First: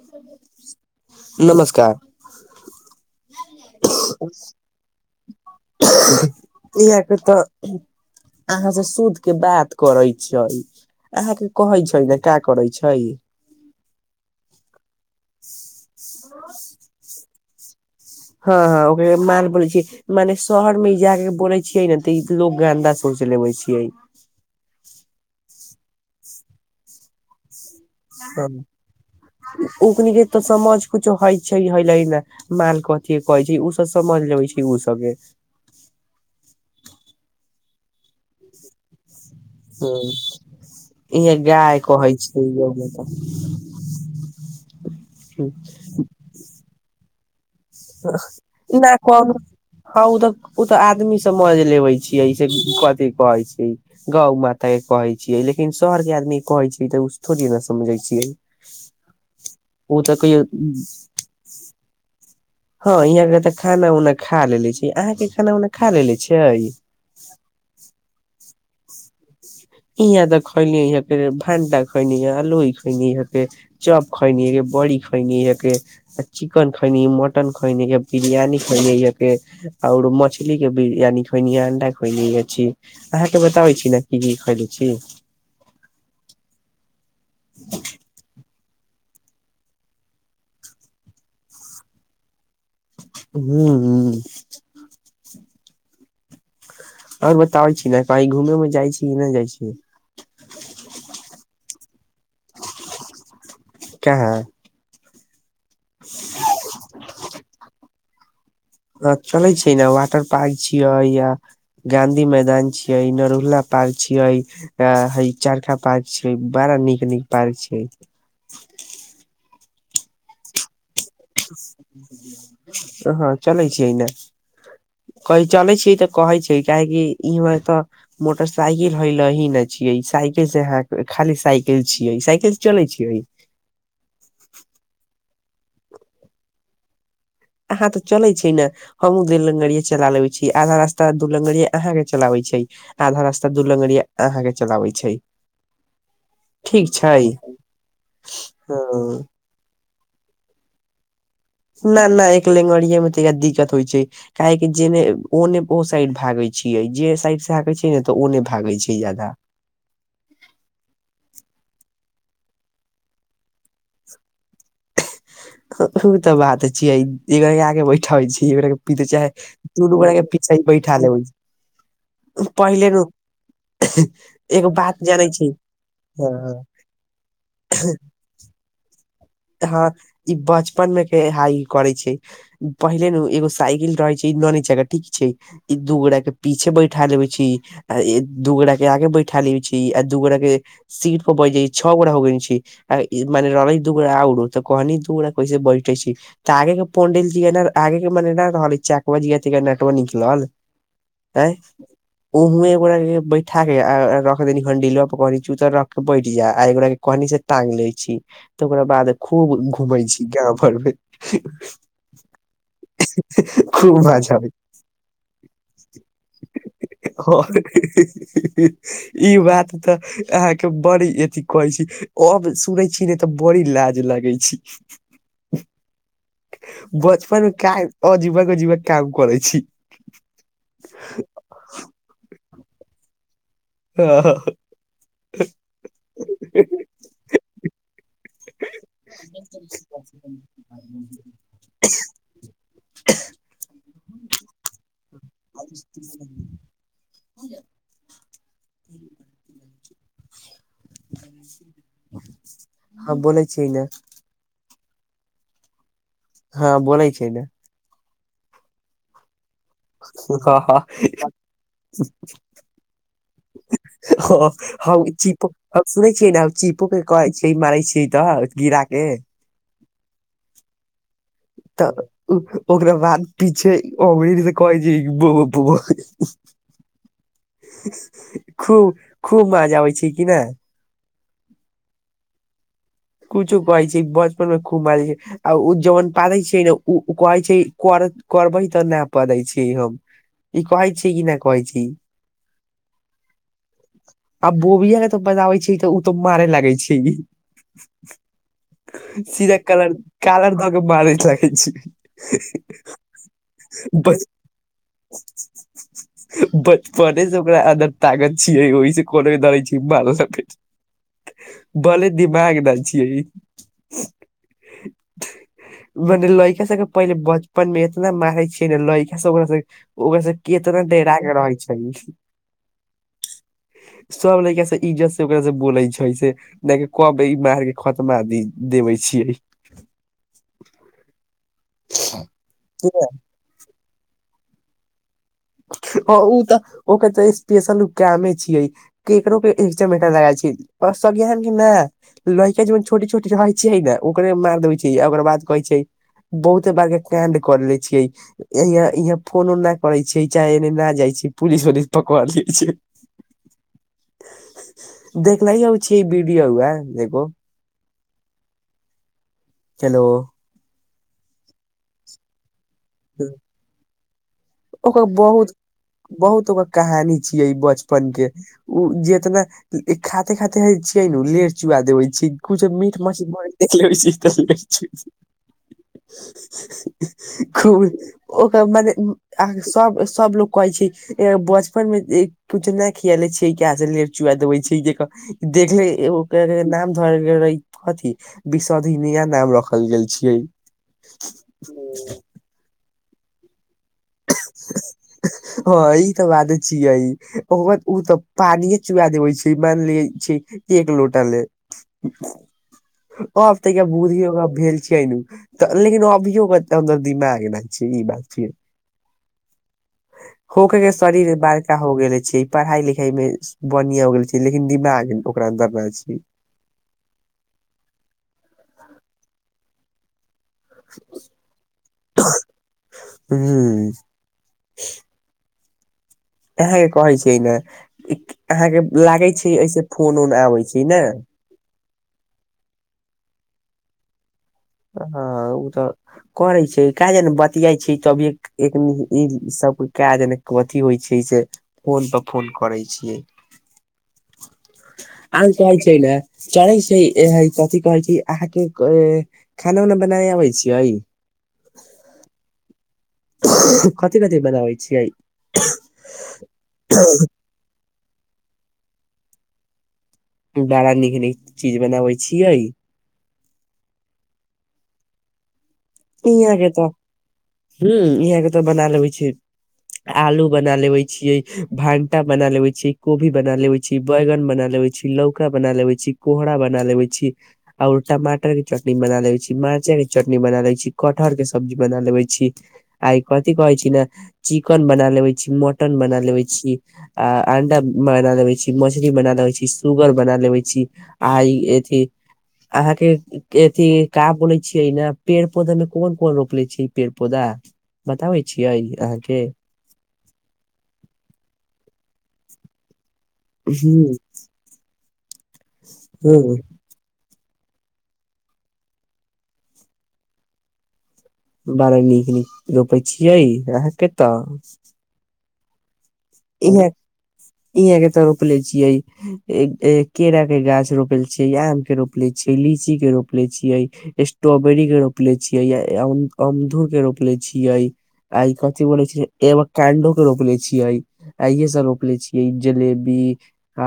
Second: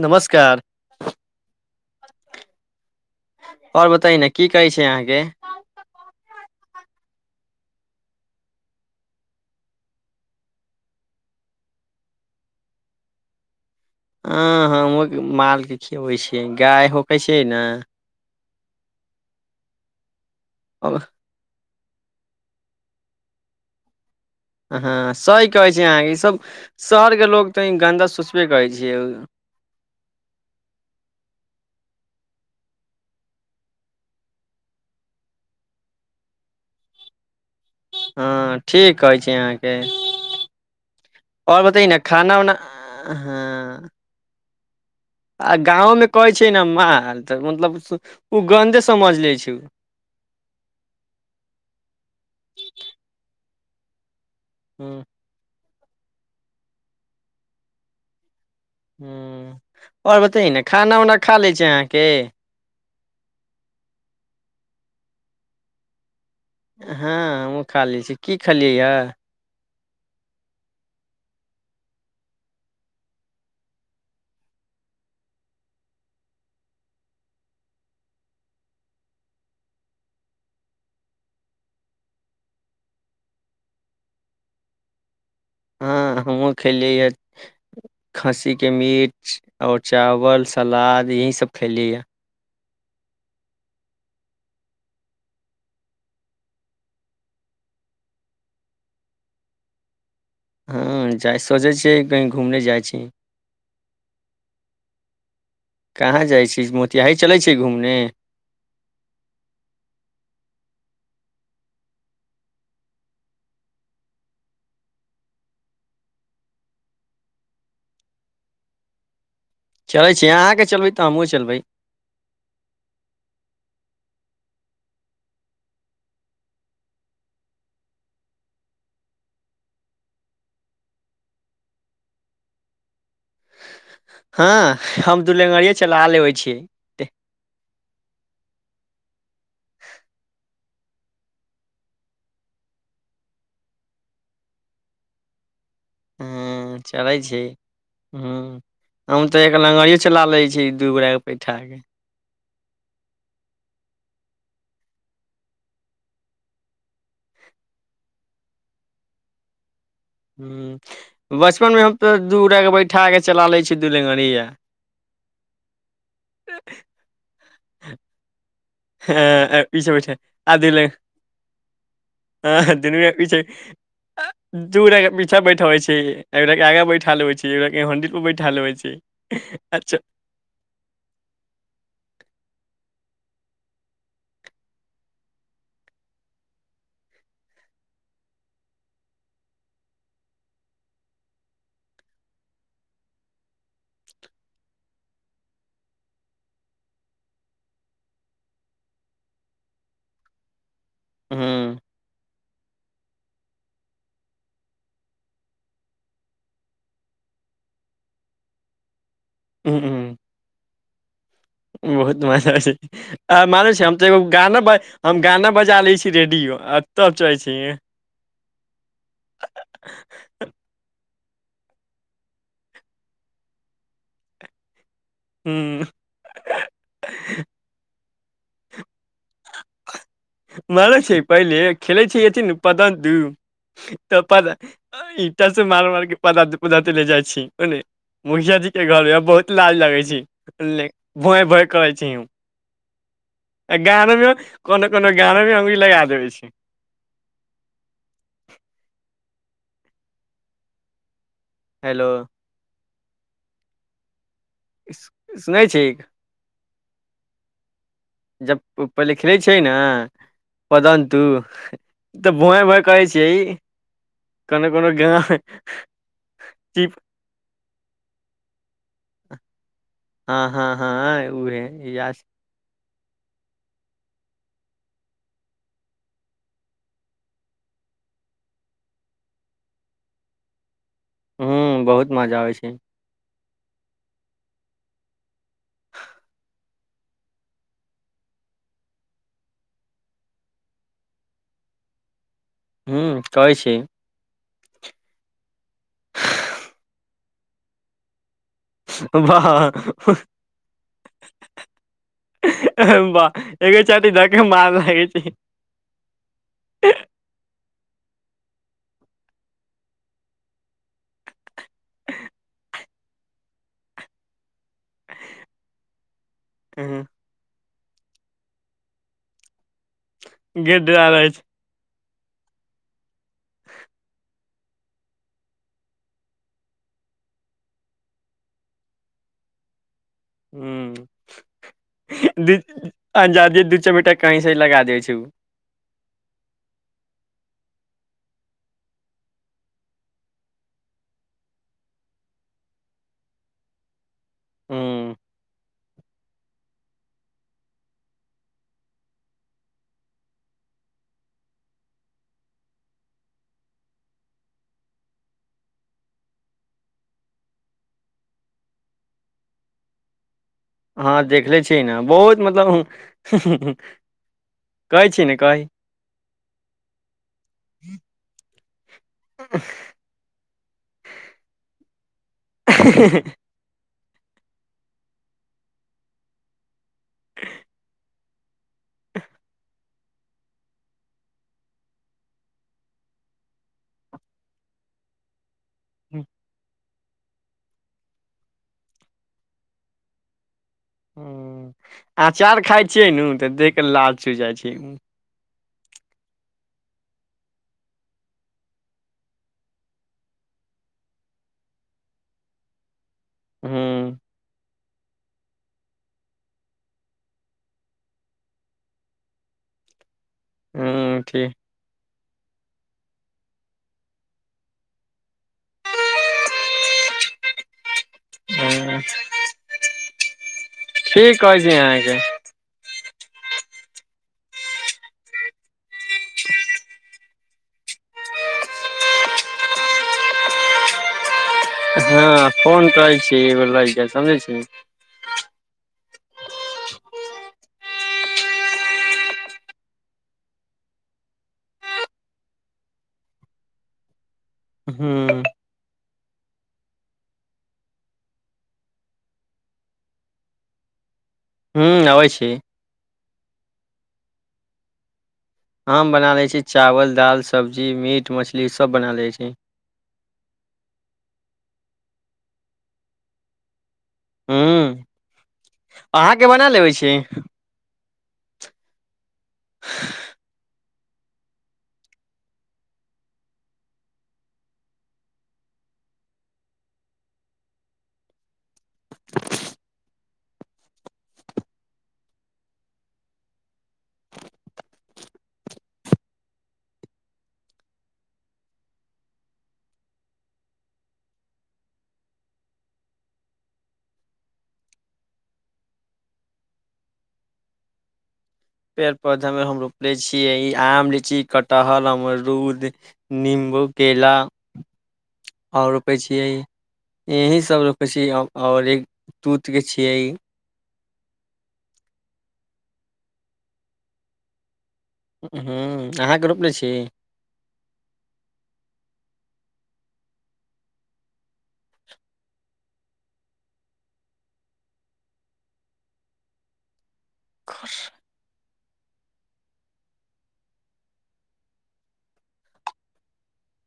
नमस्कार। नमस्कार आओर बताई न की कहै छै अहाँके। इह के त अहाँ से शुध के बात करै छिये अहाँके कहै छलजे का करै छै अं-अं-हमहूँ मालके खियबै छियै गाय होकै छियै न हाँ हाँ ओकरे माल बोैले छियै मने शहरमे अब जा के बोलै छियै ने त ई लोग गन्दा शोचलेबे छियै हाँ सही कहै छै अहाँके ईसभ शहरके लोको तऽ गन्दा सोचबे करै छियै उकनी के तऽ समझ कुछो होइ छै हे ल ने माल कथी कहै छै ओ सब समझ लबै छै ओ सबके। हाँ ठीक कहै छी अहाँ। हूँ इहाँ गाय बतै ने कहै खाना छै उना लोक एतह हँ आ गाँवोमे कहै छै ने माल तऽ मतलब ओ गन्धे समझ ले छै ओ हाँ ओ तऽ ओ तऽ आदमी सबमझ लेबे छियै से कथि कहै छियै गौ माता त हूँ कहै छियै लेकिन शहरके आदमी कहै छियै तऽ उ थोड़ी न समझे छियै हूँ ओ तऽ आओर कहियो बतैय ने खाना उना खा लै छी अहाँके हाँ यहाँके तऽ खाना उना खा लेले छी अहाँके खाना उना खा लेले छियै हाँ हमहुूँ खा ले छी की खेलियै या इहाँ त खयलनि इहाँके भाण्डा खइल आलहि खेलिहँ इहाँके चाप खायनि बड़ी खायनि हँके आ चिकन खइनी मटन खइनी इहाँ बिरियानी खइनी इहाँके आओर मछलीके बिरियानी खइनी अंडा खइनी छी अहाँके बताबै छी ने की की खइलै छी हाँ हमहूँ खेलियै ह खस्सीके मीट आओर चावल सलाद यही सब खैइली या हूँ हूँ आओर बताबै छी ने कही घूमे उमेमे जाइ छी कि नहि जाइ छी हाँ जाइ सोचै छियै कहीं घूमने जाइ छी कहाँ कहाँ जाइ छी मोतिहारी चलै छी घूमने हाँ चलै छी ने वाटर पार्क छियै या गाँधी मैदान छियै नरुहुला पार्क छियै अ हैय चरखा पार्क छै बड़ा नीक नीक पार्क छै चलै छियै अहाँके चलबै तऽ हमहूँ चलबै हाँ चलै छियै ने कहीं चलै छियै तऽ कहै छै काहेकि इमहर तऽ मोटरसाइकिल हय ल ही न छियै साइकिल से अहाँके खाली साइकिल छियै साइकिल से चलै छियै हाँ हम दुलेङ्गरया चला लेबै छियै देह अहाँ तऽ चलै छै ने हमूँ दू लंगरिया चला लेबे छी आधा रास्ता दू लंगरिया अहाँके के चलाबै छै आधा रास्ता दू लंगरिया अहाँके चलाबै छै हाँ ठीक चलै छै छी हँ हँ -हम तऽ एक लंगरियो चला ले छी दू गोरा के बैठा के ना ना एक लेंगड़एमे त दिक्कत होइ छै काहेेकि जेने ओने ओ साइड भागे छियै जे साइड से भागे छै ने तऽ ओने भागे छै ज्यादा हूँ बचपनमे हम तऽ दू गोटाके बैठा क चला लै छी दू लंगरिया ओ तऽ बात छियै एक आगे बैठाबै छियै हें आ- पीछे बैठा आगे ले बैठा लेबै हाँ पहिले दुनू नु गोटा पीेछे एगो दू गोटा बात के जानै पीछा बैठाबै छी एक गोटा के आगे बैठा लेबै छी एक गोटाके हेंडिल पर बैठा लेबे छी हँ अच्छा ई बचपनमे के हा करै छै पहिले नु एगो साइकिल रहे छै नन जगह ठीक छै ई दू गोटा के पीछे बैठा लेबे छी आ दू गोटा के आगे बैठा लेबै छी आ दू गोटा के सीट प बैठ जाइ छअ गोटा हो गेल छी रा मने रहलें दू ऊहे आओरो तऽ कहनी दू गोटा कैसे बैठे छी तऽ आगे के पण्डिल ज आगे मने रहल चक्काबा के नेटवर् निकलल एह हूँ ओहमे एक गोरा के बै- -ठाके रख दनि हेडिलबा पकड़के चूतर रख के बैठि जा आ एक गोरा के कहनी से टांगग लै छी तऽ ओकरा बाद खूब घूमै छी गाँव भरमे उह-बहुत मजा छै ए-माने छै हम खूब तऽ एगो मजा आवे गाना बजा हम गाना बजा लै छी रेडियो आ तब चलै आ- छी हीं हीं-हह ई बात तऽ अहाँके बड़ अथी कहै छी अब सुनै छी ने तऽ बड़ी लाज लागै छी हूँ उँ-म बचपन का अजीवन जीवन काम करै छी मानै छै पहिले खेलै छै अथि नु पदन दू तऽ पद अइ ईटा से मार मार के पादाते पदाते ले जाा छी ओने मुखियाजी के घर बहुत लाज लगै छै भोंय भोंय कहै छै उ आ गानमे कोनो कोनो गानमे हम ई लगा देबे छी हेलो हाँ बोलै छियै ने सुने छिक हाँ बोलय छियै न जब ओ पहिले खेलै छै ने पदन्तु तऽ भोए भोए कहै छियै कोनो कोनो ह-ह गाँव चीप सुनेै छियै ने चीपो चिप कहै छै मरै छै तऽ गिड़ाके हाँ हाँ हाँ तऽ उ-ओकरा बाद पीछे अबीर से कहै छै भों भों खूब खूब मज आबै छै कि नहि हूँ बहुत मजा आबै छै कुछो कहै छै बचपनमे खूब मजा आ ओ जमन पादै छैै ने ओ कहै छै कर करबै तऽ नहि पादै छै हम ई कहइ छी कि ना कहै छी हूँ कहै छी आ बोबियाके तो बजाबै छै तऽ ओ तो मारे लागे छै [inaudible] वाह सीधा कलर कालर दऽ के मारै लैगे छी अरे वाह ए के छाती ध के मार लागै छै [unintelligible] बचपने से ओकरा अन्दर ताकत छियै ओहिसँ कोनो डरे छियै मारे भले दिमाग न छीये इ मने लड़िका सबके पहिले बच पर मे इतना मारै छियै ने लड़का से ओकरास ओकरास कितना डेरा के रहै छै इ सब लैका सब इज्जत से ओकरा से बोलै छै से नहि कबे इ मार खतमा दी देबे छियै हूँ लेकिन अजादिय दू चमेटा कहीं से ही लगा दै छै उ हम त ओ तऽ ओकर तऽ स्पेशल कमे छियै ऊ केकरो के एक चमेटा लागल छै अ सगिहन के मेय लड़का जन छोटी छोटी रहै छै ने ओकरे मारि देबै छै हूँ ओकर बाद कहै छै बहुते बार के कांड क ले छियै यह इहाँ फोन उ नहि करे छीये चाहे न जाइ छै पूरी सोरी पकव लै छै देखलय हम छीही बीबी आओर वएह एगो हेलो हँ देखले छिही ने बहुत मतलब ओकर कहै छी ने बहुत कही बहुत ओको कहानी छियै ई बचपन के ओ जेतना इ खाते खाते हे छियै न लेर चुआ देवे छी कुछ मीट मछली देखलैबै छै इ लेर चुयाबै छै खूब ओका मने अहाँ के सब सब लोग कहै छै बचपन मे तु चिल्लीया किया लै छी [unintelligible] लेर चुआ देबै छी देख क देखले एगो ओकर नाम धरय गेल रहै अथी विशोधी मिया नाम रखल गेल छियै ह अचार खाइ छियै ने त देख क लार चु जाइ छै हँ ई त बाते छियै ओ त पानिये चुआ देबे छै मान ले छै एक लोट लेल [inaudible] ओर तय के बुधी ओकरा भेल छिये नु त लेकिन अभियो कते हमर दिमाग नहि छै ई बात छी होके हूं सारी रे ठीक बाद एका हो गेले छै पढ़ाई लिखाई मे बढ़िया हो गेल छै लेकिन दिमाग ओकरा अन्दर ना छै ह की कहै छी अहाँके हूँ अहाँ के कहै छियै ने अहाँके लागे छै ऐसे फोन उन आबै छै ने हँ फोन करै छ इ बेर लाग जाय समझै छी हँ ओ त करै छै क जे ने बतियाइ छी तभिये एक ई सब का जेना कथी होइ छै से फोन पर फोन करैय छियै [inaudible] आ हूं जाय छै ना कहै छै ने चलै छै कथी कहै छै अहाँके खाना उना बनाय अबै छियै हूँ अबै छी कथी कथी बनाबै छियै हम बना लैत छी चावल दालि सब्जी मीट मछली सब बना लैत छी बड़ा नीक नीक चीज बनाबे छियै हूं अहाँके इहाँ के बना त लेबै छी ह इहाँ के त बना लेबै छै आलू बना लेबै छियै भंटा बना लेवे छी कोभी बना लेवे छी बैगन बना लेवे छी लौका बना लेवे छी कोहरा बना लेवे छी आओर टमाटरके चटनी बना लेवे छी मर्चाके चटनी बना लेवे छी कठहर के सब्जी बना लेबे छी आइ कथि कहै छी ने चिकन बना लेबे छी मटन बना लेबे छी आ अंडा बना लेबे छी मछली बना लेबे छी सुगर बना लेवे छी आ ई अथी अहाँके अथि का बोलै छियै ने पेड़ पौधामे कोन कोन रोपले छी पेड़ पौधा बताबे छियै पेड़ अहाँके पौधा में हम रोपले छियै ई आम लीची कटहल अममरूद निम्बू केला आओर रोपै ह छियै यही सब रोपे छियै आओर एक दूत के छियै बड़ा नीक नीक रोपै छियै अहाँके तऽ हूँ अहाँके रोपने छी इहाँके ते रोपले छियै केरा के गाछ रोपल छी आमके रोप लीची लीची के रोप ले छियै स्ट्रोबेरी के रोपले छियै या आम-अमधो के रोप रोपले छियै आ ई कथी बोले छै एगो कंडो के रोपले छियै आँ ये सब रोपले छियै जलेबी आ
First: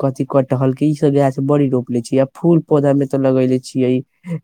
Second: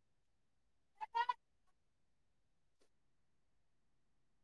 कथी कटहल के इ सब गाछ बड़ी रोपले छियै आ फूल पौधामे ते लगेेले छियै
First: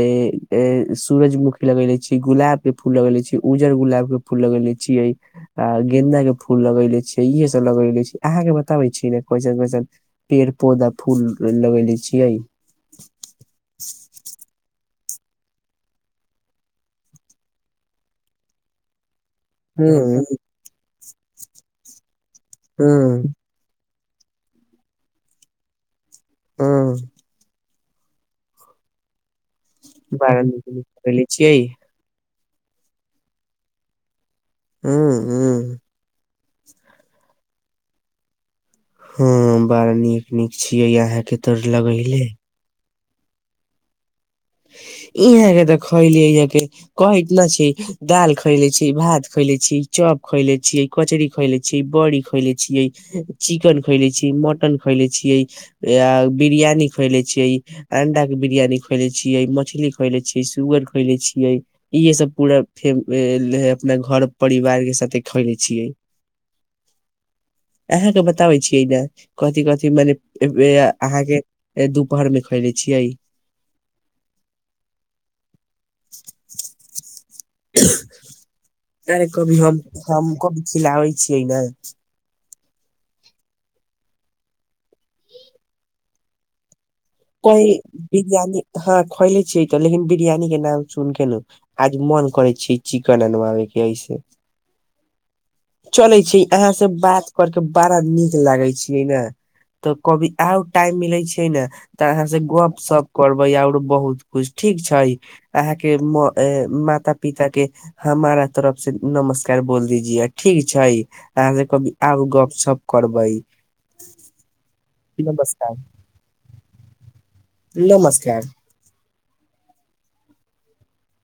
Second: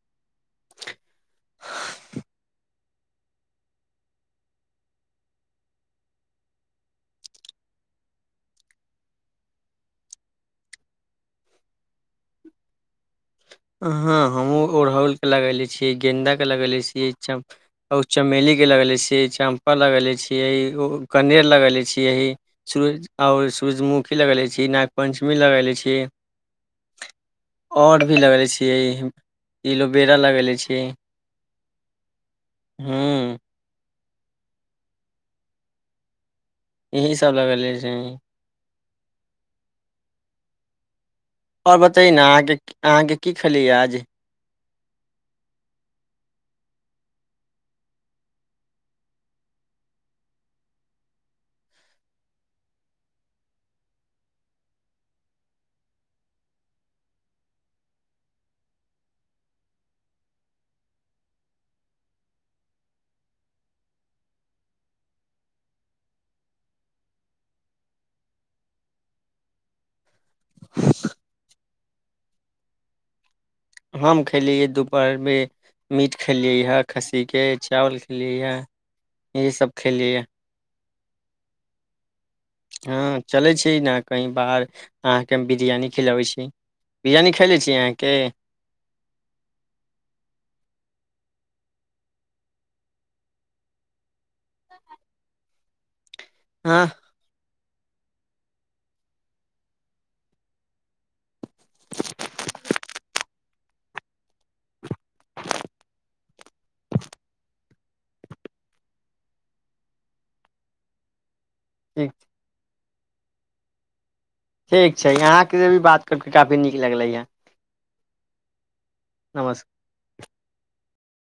ऐं-ए सूरजमुखी लगेेले छी गुलाब के फूल लगेेले छी उजर गुलाब के फुल ल गेले छियै आ गेंन्दाक के फूल लगेले छियै इहे सभ लगेले छियै अहाँके बताबै छी ने कैसन कैसन पेड़ पौधा फूल लगेेले छियै हाँ हमहूँ ओड़हुलके लगेले छियै गेंन्दाके लगैले छियै चम- -ली के लगैले छियै चम - लगेले हम्म छियै ओ कनेर लगेले छियै सूरज- हम्म आओर सूर्यमु- -खी लगेले छियै नागपञ्चमी लगैले छियै हाँ आओर भी लगैले छियै एलोवेरा बड़ा लगैले नीक छियै नीक लगेले छियै हूँ हूँ हूँ इही सब लगले छै हूँ बड़ा नीक नीक छियै अहाँके आओर बतेय न अहाँके अहाँके की खेली आज इहाँके तऽ खयली इहाँके कहै न छी दाल खएले छी भात खएले छी चॉप खएले छी कचरी खइले छियै बड़ी खइले छियै चिकेन खइले छियै मटन खएले छियै या बिरियानी खइले छियै अंडा के बिरियानी खइले छी छियै मछली खइले छियै सुगर खइले छियै इहे सब पूरा फे ए-अपना घर परिवार के साथे खैले छियै [inaudible] अहाँके बताबै छियै ने कथि कथि मने वे-आ-अहाँके दुपहरमे खैइले छियै हम खेलियैै दुपहरमे मीट खेलियै हे खस्सीके चावल खेलियै या अरे कभी हम हम कभी खिलाबै छियै ने हाँ चलै छै ने कहीं बाहर अहाँके हम बिरयानी खिलाबै छी बिरियानी खैले कइ छी अहाँके बिरियानी हाँ खैले छियै तऽ लेकिन बिरियानी के नाम सुन केे नु आज मन करै छै चिकन बनबाबे के ऐसे चलै छी अहाँ हँ से बात करके बड़ा नीक लागे छियै ने तऽ कभी आउ टाइम मिलै छै ने तऽ अहाँ से गप सप करबे आओरो बहुत कुछ ठीक छै अहाँके म- माता पिताके हमारा तरफ से नमस्कार बोल दीजियए ठीक छै अहाँ कभी ठीक आउ गपशप करबै ठीक छै अहाँके नमस्कार भी बात करिकऽ काफी नीक लगलैए हँ नमस्कार नमस्कार